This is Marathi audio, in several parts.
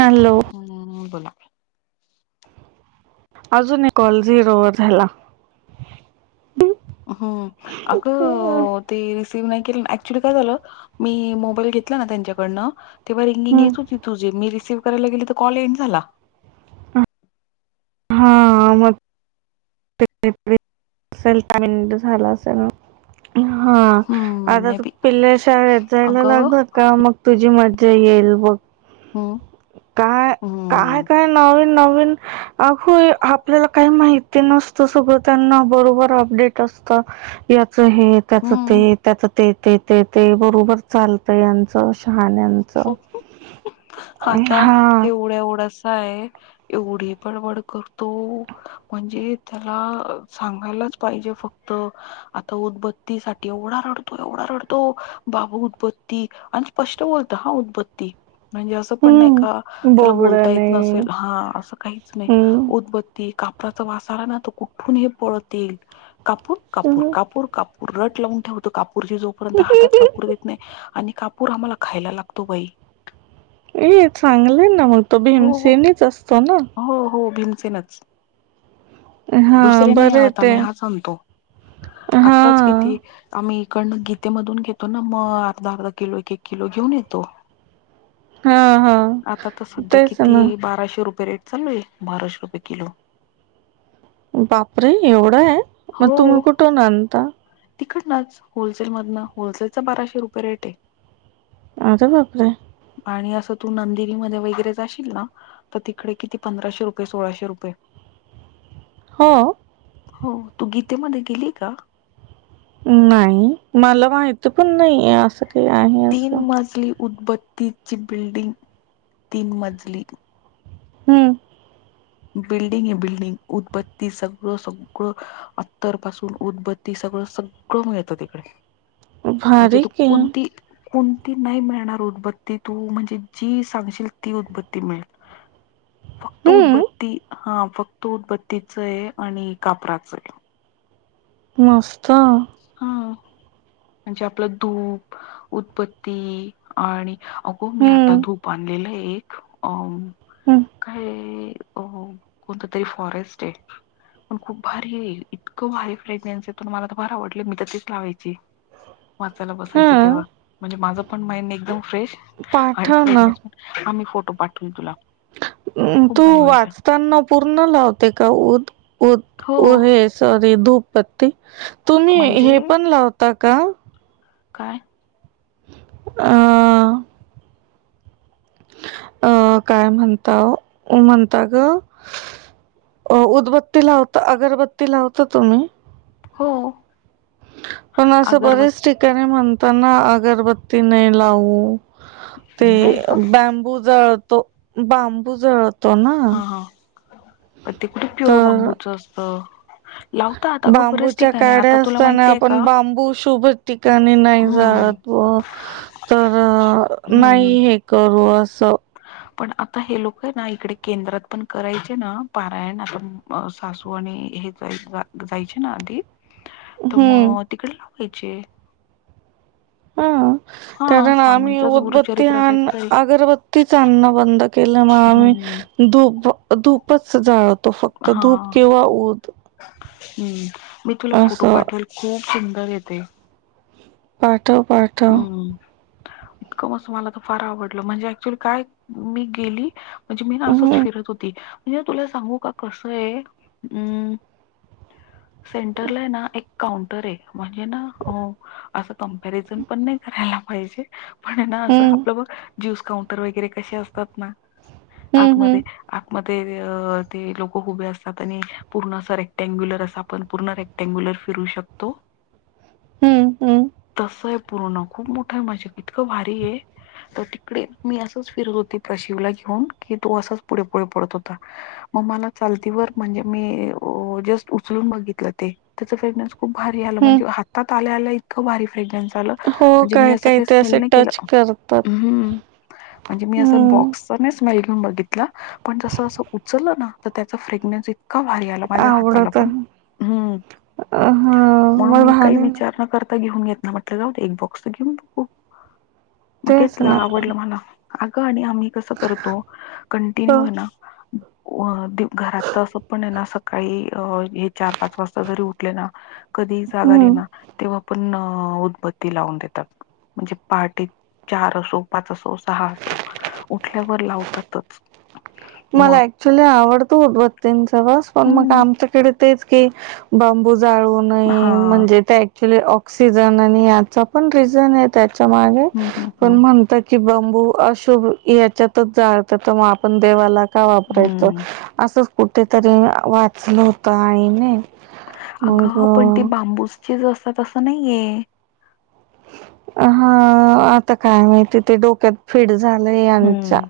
हॅलो ह बोला. अजून एक कॉल झिरो वर झाला. हम्म हम्म. अगं ते रिसीव नाही केलं, ऍक्च्युली काय झालं मी मोबाईल घेतला ना त्यांच्याकडनं तेव्हा रिंगिंग येत होती तुझी, मी रिसीव्ह करायला गेले तर कॉल एन्ड झाला. हा मग ते ते असेल [inaudible] झाला असेल मग हा हम्म आता मे तो बी पिल्ल्या शाळेत जायला अगं लागलं का मग तुझी मजा येईल बघ. हम्म काय, काय हम्म काय नवीन नवीन अग आपल्याला काही माहिती नसतं सगळं त्यांना बरोबर अपडेट असत. याच हे त्याच हम्म ते त्याच ते ते ते ते बरोबर चाल तं यांचं शहाण्यांचं. आता हा एवढा एवढासा आहे. एवढी बडबड करतो, म्हणजे त्याला सांगायलाच पाहिजे फ क्त आता उदबत्तीसाठी एवढा रडतो, एवढा रडतो बाबा उदबत्ती आणि स्पष्ट बोलतो हां उदबत्ती म्हणजे असं पण नाही का, हम्म त्याला बोलता येत बोबडने नसेल हा असं काहीच नाही हम्म. उदबत् ती, कापराचा वास आला ना तो कुठून ही पळत येईल कापूर कापूर कापूर कापूर रट लावून ठेवतो, कापूरची जोपर्यंत हातात कापूर देत नाही आणि कापूर आम्हाला खायला लाग तो बाई. ए चांगलं आहे ना मग तो हो हो भीमसेनीच असतो ना. हो हो भीमसेनच. हा दुसरे नाही बरे आणत ते आम्ही हाच आणतो, हा आत्ताच किती आम्ही इकडनं गीतेमधून घेतो ना मग, अर्धा -अर्धा किलो, एक -एक किलो घेऊन येतो. हा हा आता सध्या तेच किती ना बाराशे रुपये रेट चालू आहे, बाराशे रुपये किलो. बापरे एवढं आहे, मग हो तुम्ही कुठून आणता? तिकडनच होलसेलमधनं होलसेलचं बाराशे रुपये रेट आहे. अरे बापरे आणि असं तू नंदिनीमध्ये वगैरे जाशील ना तर तिकडे किती पंधराशे रुपये, सोळाशे रुपये. हो? हो तू गीतेमध्ये गेलीय का? नाही, मला माहिती पण नाही आहे असं काही आहे तीन असं मजली उदबत्तीची बिल्डिंग, तीन मजली हम्म बिल्डिंग आहे बिल्डिंग उदबत्ती सगळं सगळं अत्तर पासून, उदबत्ती सगळं सगळं मिळतं तिकडे. म्हणजे भारी तू की. कोणती कोणती नाही मिळणार उदबत्ती तू म्हणजे जी सांगशील ती उदबत्ती मिळेल. [inaudible] फक्त हम्म उदबत्ती, हा फक्त उदबत्तीच आहे आणि कापराच आहे. मस्त हा म्हणजे आपलं धूप, उदबत्ती आणि अगो मी आता हम्म धूप आणलेलं आहे एक अ हम्म. काय होत तरी फॉरेस्ट हे पण खूप भारी हे इतकं भारी फ्रेग्न्स येतोना मला तर फार आवडलं मी तर तीच लावायची वाचायला हा बसायची तेव्हा म्हणजे माझं पण माइंड एक एकदम फ्रेश आणि पाठव ना फ्रेशनेस पण हा मी फोटो पाठविल तुला, खूप तू भारी मिळतं वाचताना पूर्ण लावते का उद उद हो हेस सॉरी धूपपत्ती तुम्ही म्हणजे हे पण लावता का काय अ... अ काय म्हणता ओ म्हणता ग अ उदबत्ती लावता अगरबत्ती लावता तुम्ही? हो पण असं बरच अगरबत्ती ठिकाणी म्हणताना अगरबत्ती नाही लावू ते नाही ग बॅांबू जळतो बांबू जळ हा हा प ते कुठे प्युअर तर बांबूच असत. बांबूच्या काड्या असताना माहितीय आपण का बांबू शुभ ठिकाणी नाही हम्म जाळत. हो तर हम्म हम्म. नाही हे करू असं पण आता हे लोक आहे ना इकडे केंद्रात पण करायचे ना पारायण आता सासू आणि हे [unintelligible] ना आधी तर हं, मग तिकडे लावायचे. हा हा कारण आम्ही स्वामींचच उदबत्ती गुरुचरित्र आणि असायचं तरी अगरब तिच आणन बंद केलं मग हम्म आम्ही धुप धुपच जाळ तो फक्त हा धूप किंवा उ हम्म मी तुला फोटो असं. पाठवेल खूप सुंदर हे ते. पाठव पा हम्म इतकं मात्र मला तर फार आवडलं म्हणजे ऍक्च्युली काय मी गेली म्हणजे मी ना असंच हं, फिरत होती म्हणजे तुला सांगू का कस आहे अम् सेंटरला आहे ना एक काउंटर आहे म्हणजे ना अस कमपेरिझन पण नाही करायला पाहिजे, पण ना असं हं, आपलं बघ ज्यूस काउंटर वगैरे कसे असतात ना हं, हं, आतमध्ये आतमध्ये ते लोक उभे असतात आणि पूर्ण असं रेक्टँग्युलर असा पण पूर्ण रे टगुलर फिरू शकतो हं, हं, तस हे पूर्ण खूप मोठं माझे कितकं भारी आहे. तर तिकडे मी असंच फिरत होती प्रशिवला घेऊन की तो असाच पुढे पुढे पडत होता मग मला चालती वर म्हणजे मी जस्ट उचलून बघितल ते त्याच फ्रेग्रनस खूप भारी आलं हं. म्हणजे हातात आल्या आल्या इतकं भारी फ्रेग्रेन्स आलं हो, म्हणजे मी अस काही-काही काही ते स्मेल असे नाही टच केलं करतात. हम्म म्हणजे मी अस हं, बॉक्स स्मेल घेऊन बागीतल पण जस असं उचलना त्याच फेगनस इ तका भरीतआला माझ्या हाताला आवडत पण आहे. हम्म अ, हां, मग आम्ही काही झाले ना. विचार न करत घेऊन घेत ना म्हटलं जाऊ एक बॉक्स तर घेऊन बघू मग तेच घेतला ना. आवडलं मला. अगं आणि आम्ही कसं करतो कंटिन्यू आहे ना ह घरात तर असं पण आहे ना सकाळी हे चार पाच वाजता जरी उठले ना कधी ही जाग आली हं. ना तेव्हा पण उदब ते लावून देतात म्हणजे पहाटे चार असो पाच असो सहा असो उठल्यावर लावतातच मला मग ॲक्च्युली आवडत उदबत्तीचा वास पण मग हम्म आमच्याकडे तेच की बांबू जाळू हा नये म्हणजे त्या ऑक्सिजन आणि याचा पण रिझन आहे, त्याच्या मागे हम्म हम्म पण हम्म म्हणत कि बांबू अशुभ याच्यातच जाळत तर मग आपण देवाला का वापरायचं हम्म असंच कुठेतरी वाचलं होतं आईनी अगं पण ती बांबूसची असतात असं नाहीये. हा आता काय माहिती ते डोक्यात फिट झालं यांच्या हम्म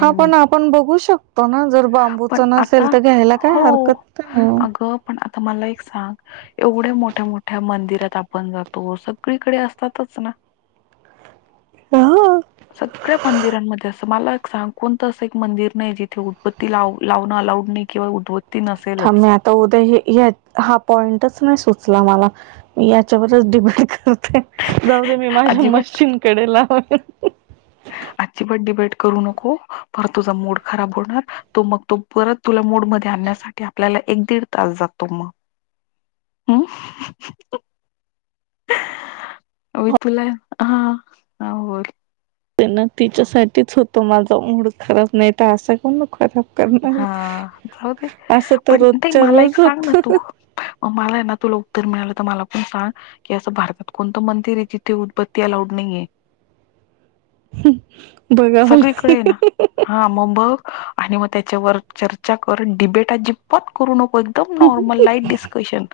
हा पण नाही आपण बघू शकतो ना जर बांबूच पण आता नसेल तर घ्यायला काय हो हरकत नाही. अगं पण आता मला एक सांग एवढ्या मोठ्या मोठ्या मंदिरात आपण जातो, सगळीकडे असतातच ना हो सगळ्या मंदिरांमध्ये असं मला एक सांग कोणतं असं एक मंदिर नाही जिथे उदाबत्ती लाव लावणं अलाउड नाही. किवा उदबत्ती थांब मी नसेलच आता उद्या हा पॉईंटच नाही सुचला मला मी याच्यावरच डिपेड करते जाऊ दे मी माझ्या अजिबात मशीनकडे लावते. अजिबात डिबेट करू नको, परत तुझा मूड खराब होणार तो मग तो परत तुला मूड मध्ये आणण्यासाठी आपल्याला एक दीड तास जातो मग ह हम मी तुला हा हो बोल ते ना तिच्यासाठीच होतो माझा मूड खराब नाही तर असा काण खराब हा करणार जाऊ दे असं तर पण ते रोजच्या मला एक रोज सांग ना होत तू मलाना तुला उत्तर मिळालं तर मला पण सांग. कि असं भारतात कोणत मंदिर आहे, जिथं उदाबत्ती अलाउड नाहीये. बघाव ला सगळीकडे आहे ना हा मग बघ आणि मग त्याच्यावर चर्चा कर, डिबेट अजिबात करू नको. एकदम नॉर्मल लाईट डिस्कशन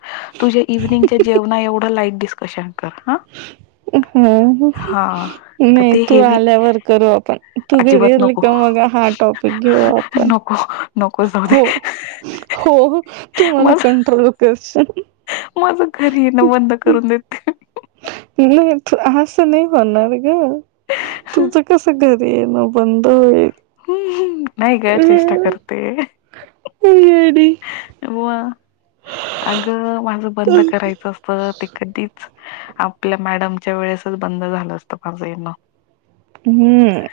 तुझ्या इव्हनिंगच्या जेवणा एवढं लाईट डिस्कशन कर. हा हा हा तर नाही ते तू हेवी आल्यावर करू आपण तू अजिबात घरी आली नको का मग हा टॉपिक घेऊ आपण नको नको जाऊ दे हो हो तु मला कंट्रोल करशील. माझं घरी येणं बंद करून देते. नाही, तू असं नाही होणार ग तुझं कस घरी ये न बंद होईल. हम्म. नाही का चेष्टा करते येडी बुवा अग माझं बंद करायचं असत ते कधीच आपल्या मॅडमच्या वेळेस बंद झालं असतं माझं येणं हम्म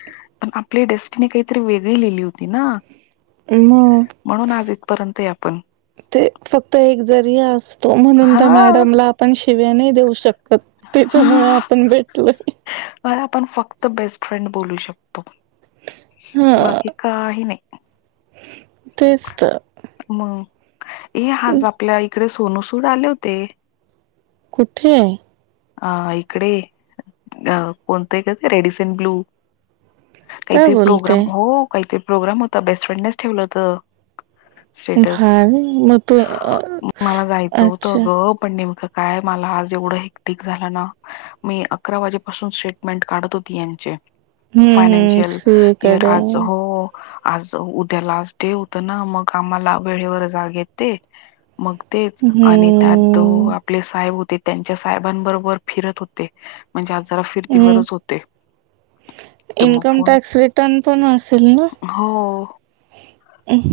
आपली डेस्टिनी काहीतरी वेगळी लिहिली होती ना म्हणून मग आज इथपर्यंत आहे आपण ते फक्त एक जरी अस तो म्हणून हा त्या मॅडमला आपण शिव्या नाही देऊ शकत त्याच्यामुळे आपण भेटलोय. अ आपण फक्त बेस्ट फ्रेंड बोलू शकतो हा बाकी काहि नाही. तेच तर. मग ए आज आपल्या इकडे सोनू सूड आले होते. कुठे? अ इकडे कोणतय ग ते रेडिसीन ब्लू. काय काहीतरी प्रोग्राम बोलते हो काहीतरी प्रोग्राम होता बेस्ट फ्रेंडनेच ठेवल होत. स्टेटस भारी मग तू मला जायच होत अच्छा अग पण नेमक काय मला आज एवढ हे ठीक झालना मी अकरा वाजेपासून स्टेटमेंट काढत होती यांचे हम्म हम्म फायनान्शियल सीए इयर कडे आज हो. आज उद्या लास्ट डे होता ना मग आम्हाला वेळेवर जाग येते. मग तेच आणि त्यात ते हम्म आपले साहेब होते त्यांच्या साहेबांबरोबर फिरत होते. म्हणजे आज जरा हम्म फिरतीवरच होते. तर मग इन्कम फोन टॅक्स रिटर्न पण असेल ना? हो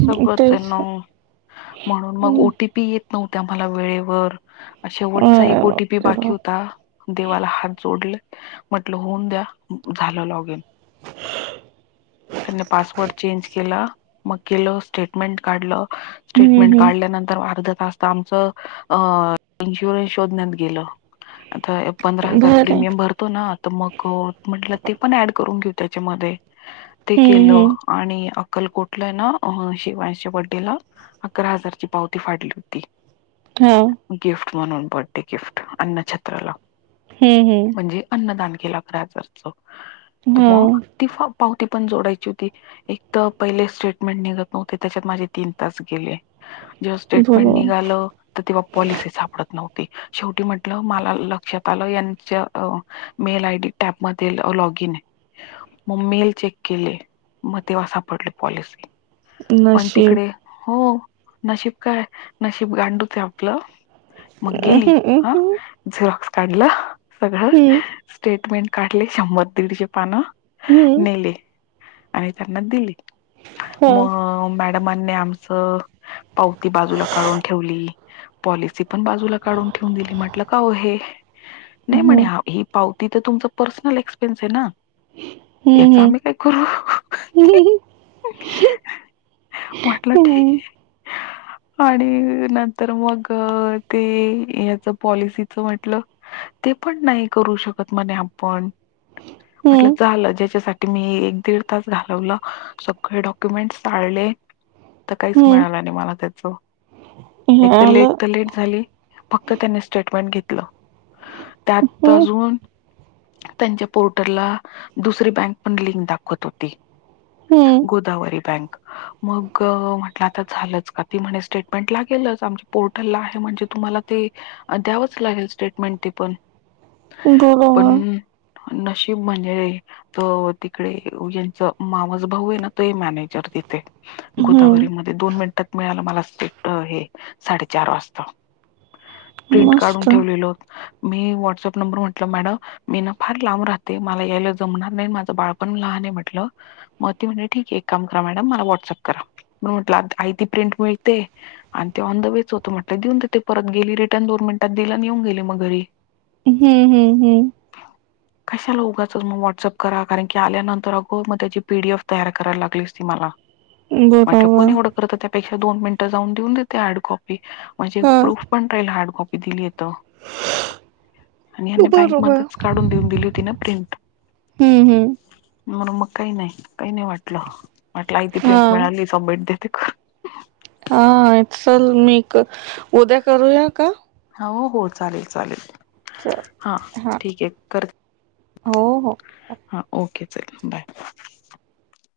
सगळंच आहे तेच हम्म पी येत नव्हत्या मला वेळेवर शेवटचा अरे एक ओटीपी बापरे बाकी बाप होता देवाला हात जोडले म्हटल होऊन द्या झाल लॉगीन. त्यांनी पासवर्ड चेंज केला. मग केल स्टेटमेंट काढल, हम्म स्टेटमेंट हम्म काढल्यानंतर अर्धा तास. आमच अ [unintelligible] शोधण्यात गेल [unintelligible] पंधरा हजार भारी प्रीमियम भरतो ना तर मग म्हटल ते पण ऍड करून घेऊ त्याच्यामध्ये. ते हम्म केल हम्म आणि अक्कलकोटला हाय ना शिवांशच्या बर्डेला अकरा हजारची पावती फाडली होती. हम्म गिफ्ट म्हणून बर्थडे गिफ्ट अन्न छत्रला. हम्म हम्म म्हणजे अन्नदान केल अकरा हजारच, तर मग हा ती पावती पण जोडायची होती. एक तर पहिले स्टेटमेंट निघत नव्हते त्याच्यात माझे तीन तास गेले. जेव्हा स्टेटमेंट बरोबर निघाल तेव्हा पॉलिसी सापडत नव्हती. शेवटी म्हटल मला लक्षात आल यांच्या मेल आयडी टॅपमध्ये लॉगीन आहे. मग मेल चेक केले मग तेव्हा सापडल्या पॉलिसी. पण नशीब तिकडे हो नशीब काय नशीब गांडूचय आपल. मग गेली हम्म हां हम्म झिरॉक्स काढल सगळ हम्म स्टेटमेंट काढले शंभर दीडचेे पान. हम्म नेले आणि त्यांना दिले हा मग मॅ मॅडमानी आमच पावती बाजूला काढून ठेवली पॉलिसी पण बाजूला काढून ठेवून दिली म्हटल काओ हे नाही म्हणे हम्म आम्ही पावती तर तुमच पर्सनल एक्सपेन्स आहे ना. याच हम्म आम्ही काय करू? हम्म म्हटल ठीक हम्म आहे आणि नंतर मग ते याच पॉलिसीच म्हटल. ते पण नाही करू शकत म्हणे आपण म्हटल हम्म झाल ज्याच्यासाठी मी एक दीड तास घालवला सगळे डॉक्युमेंटस चाळले. तर काहीच हम्म मिळाल नाही मला त्याच हे एक तर लेट आलं तर लेट. झाले फक्त त्यांनी स्टेटमेंट घेतल त्यात हम्म अजून त्यांच्या पोर्टरला दुसरी बँक पण लिंक दाखवत होती. हम्म गोदावरी बँक मग म्हटलं आता झालंच, का ती म्हणे स्टेटमेंट लागेलच आमची पोर्टलला हाय म्हणजे तुम्हाला ते, द्यावंच लागेल स्टेटमेंट ते पण पण बरोबर नशीब म्हणजे तर तिकडे यांच मावस भाऊ आहे ना, ते मॅनेजर तिथे गोदावरी हम्म मध्ये दोन मिनिटात मिळालं मला सेट हे साडेचार वास प्रिंट काढून मस्त ठेवलेलो, मी व्हाट्स अप नंबर म्हटल मॅडम मी ना फार लांब राहते, मला यायला जमणार नाही, माझं बाळपण लहान म्हंटल. मग ती म्हणे ठीकय, एक काम करा मॅडम मला व्हॉट्सअप करा, म्हण, म्हटलं आयती प्रिंट मिळते. आणि ते ऑन द वेच होत म्हटलं देऊन तिथे परत गेली रिटर्न दोन मिनिटात दिल आणि येऊन गेली मग घरी हम्म हम्म हम्म कशाला उघाचं मग व्हॉट्सअप करा, कारण की आल्यानंतर अगं मग त्याची पी डी एफ तयार करायला लागली असती मला. म्हटलं कोण बरोबर एवढं करत, त्यापेक्षा दोन मिनिटं जाऊन देऊन देते हार्ड कॉपी. म्हणजे हा प्रूफ पण पहिलं हार्ड कॉपी बिल येत. आणि ह्यांनी बँक बरोबर मध्येच काढून देऊन दिली होती ना प्रिंट. हम्म हम म्हणून मग काही नाही, काही नाही वाटलं, वाटलं आयती हा प्रिंट मिळाली सबमेट देते कर हा चल मी क उद्या करूया का? हा हो चालेल, चालेल च- हा ठीकयं कर, हो हो हा ओके चल बाय.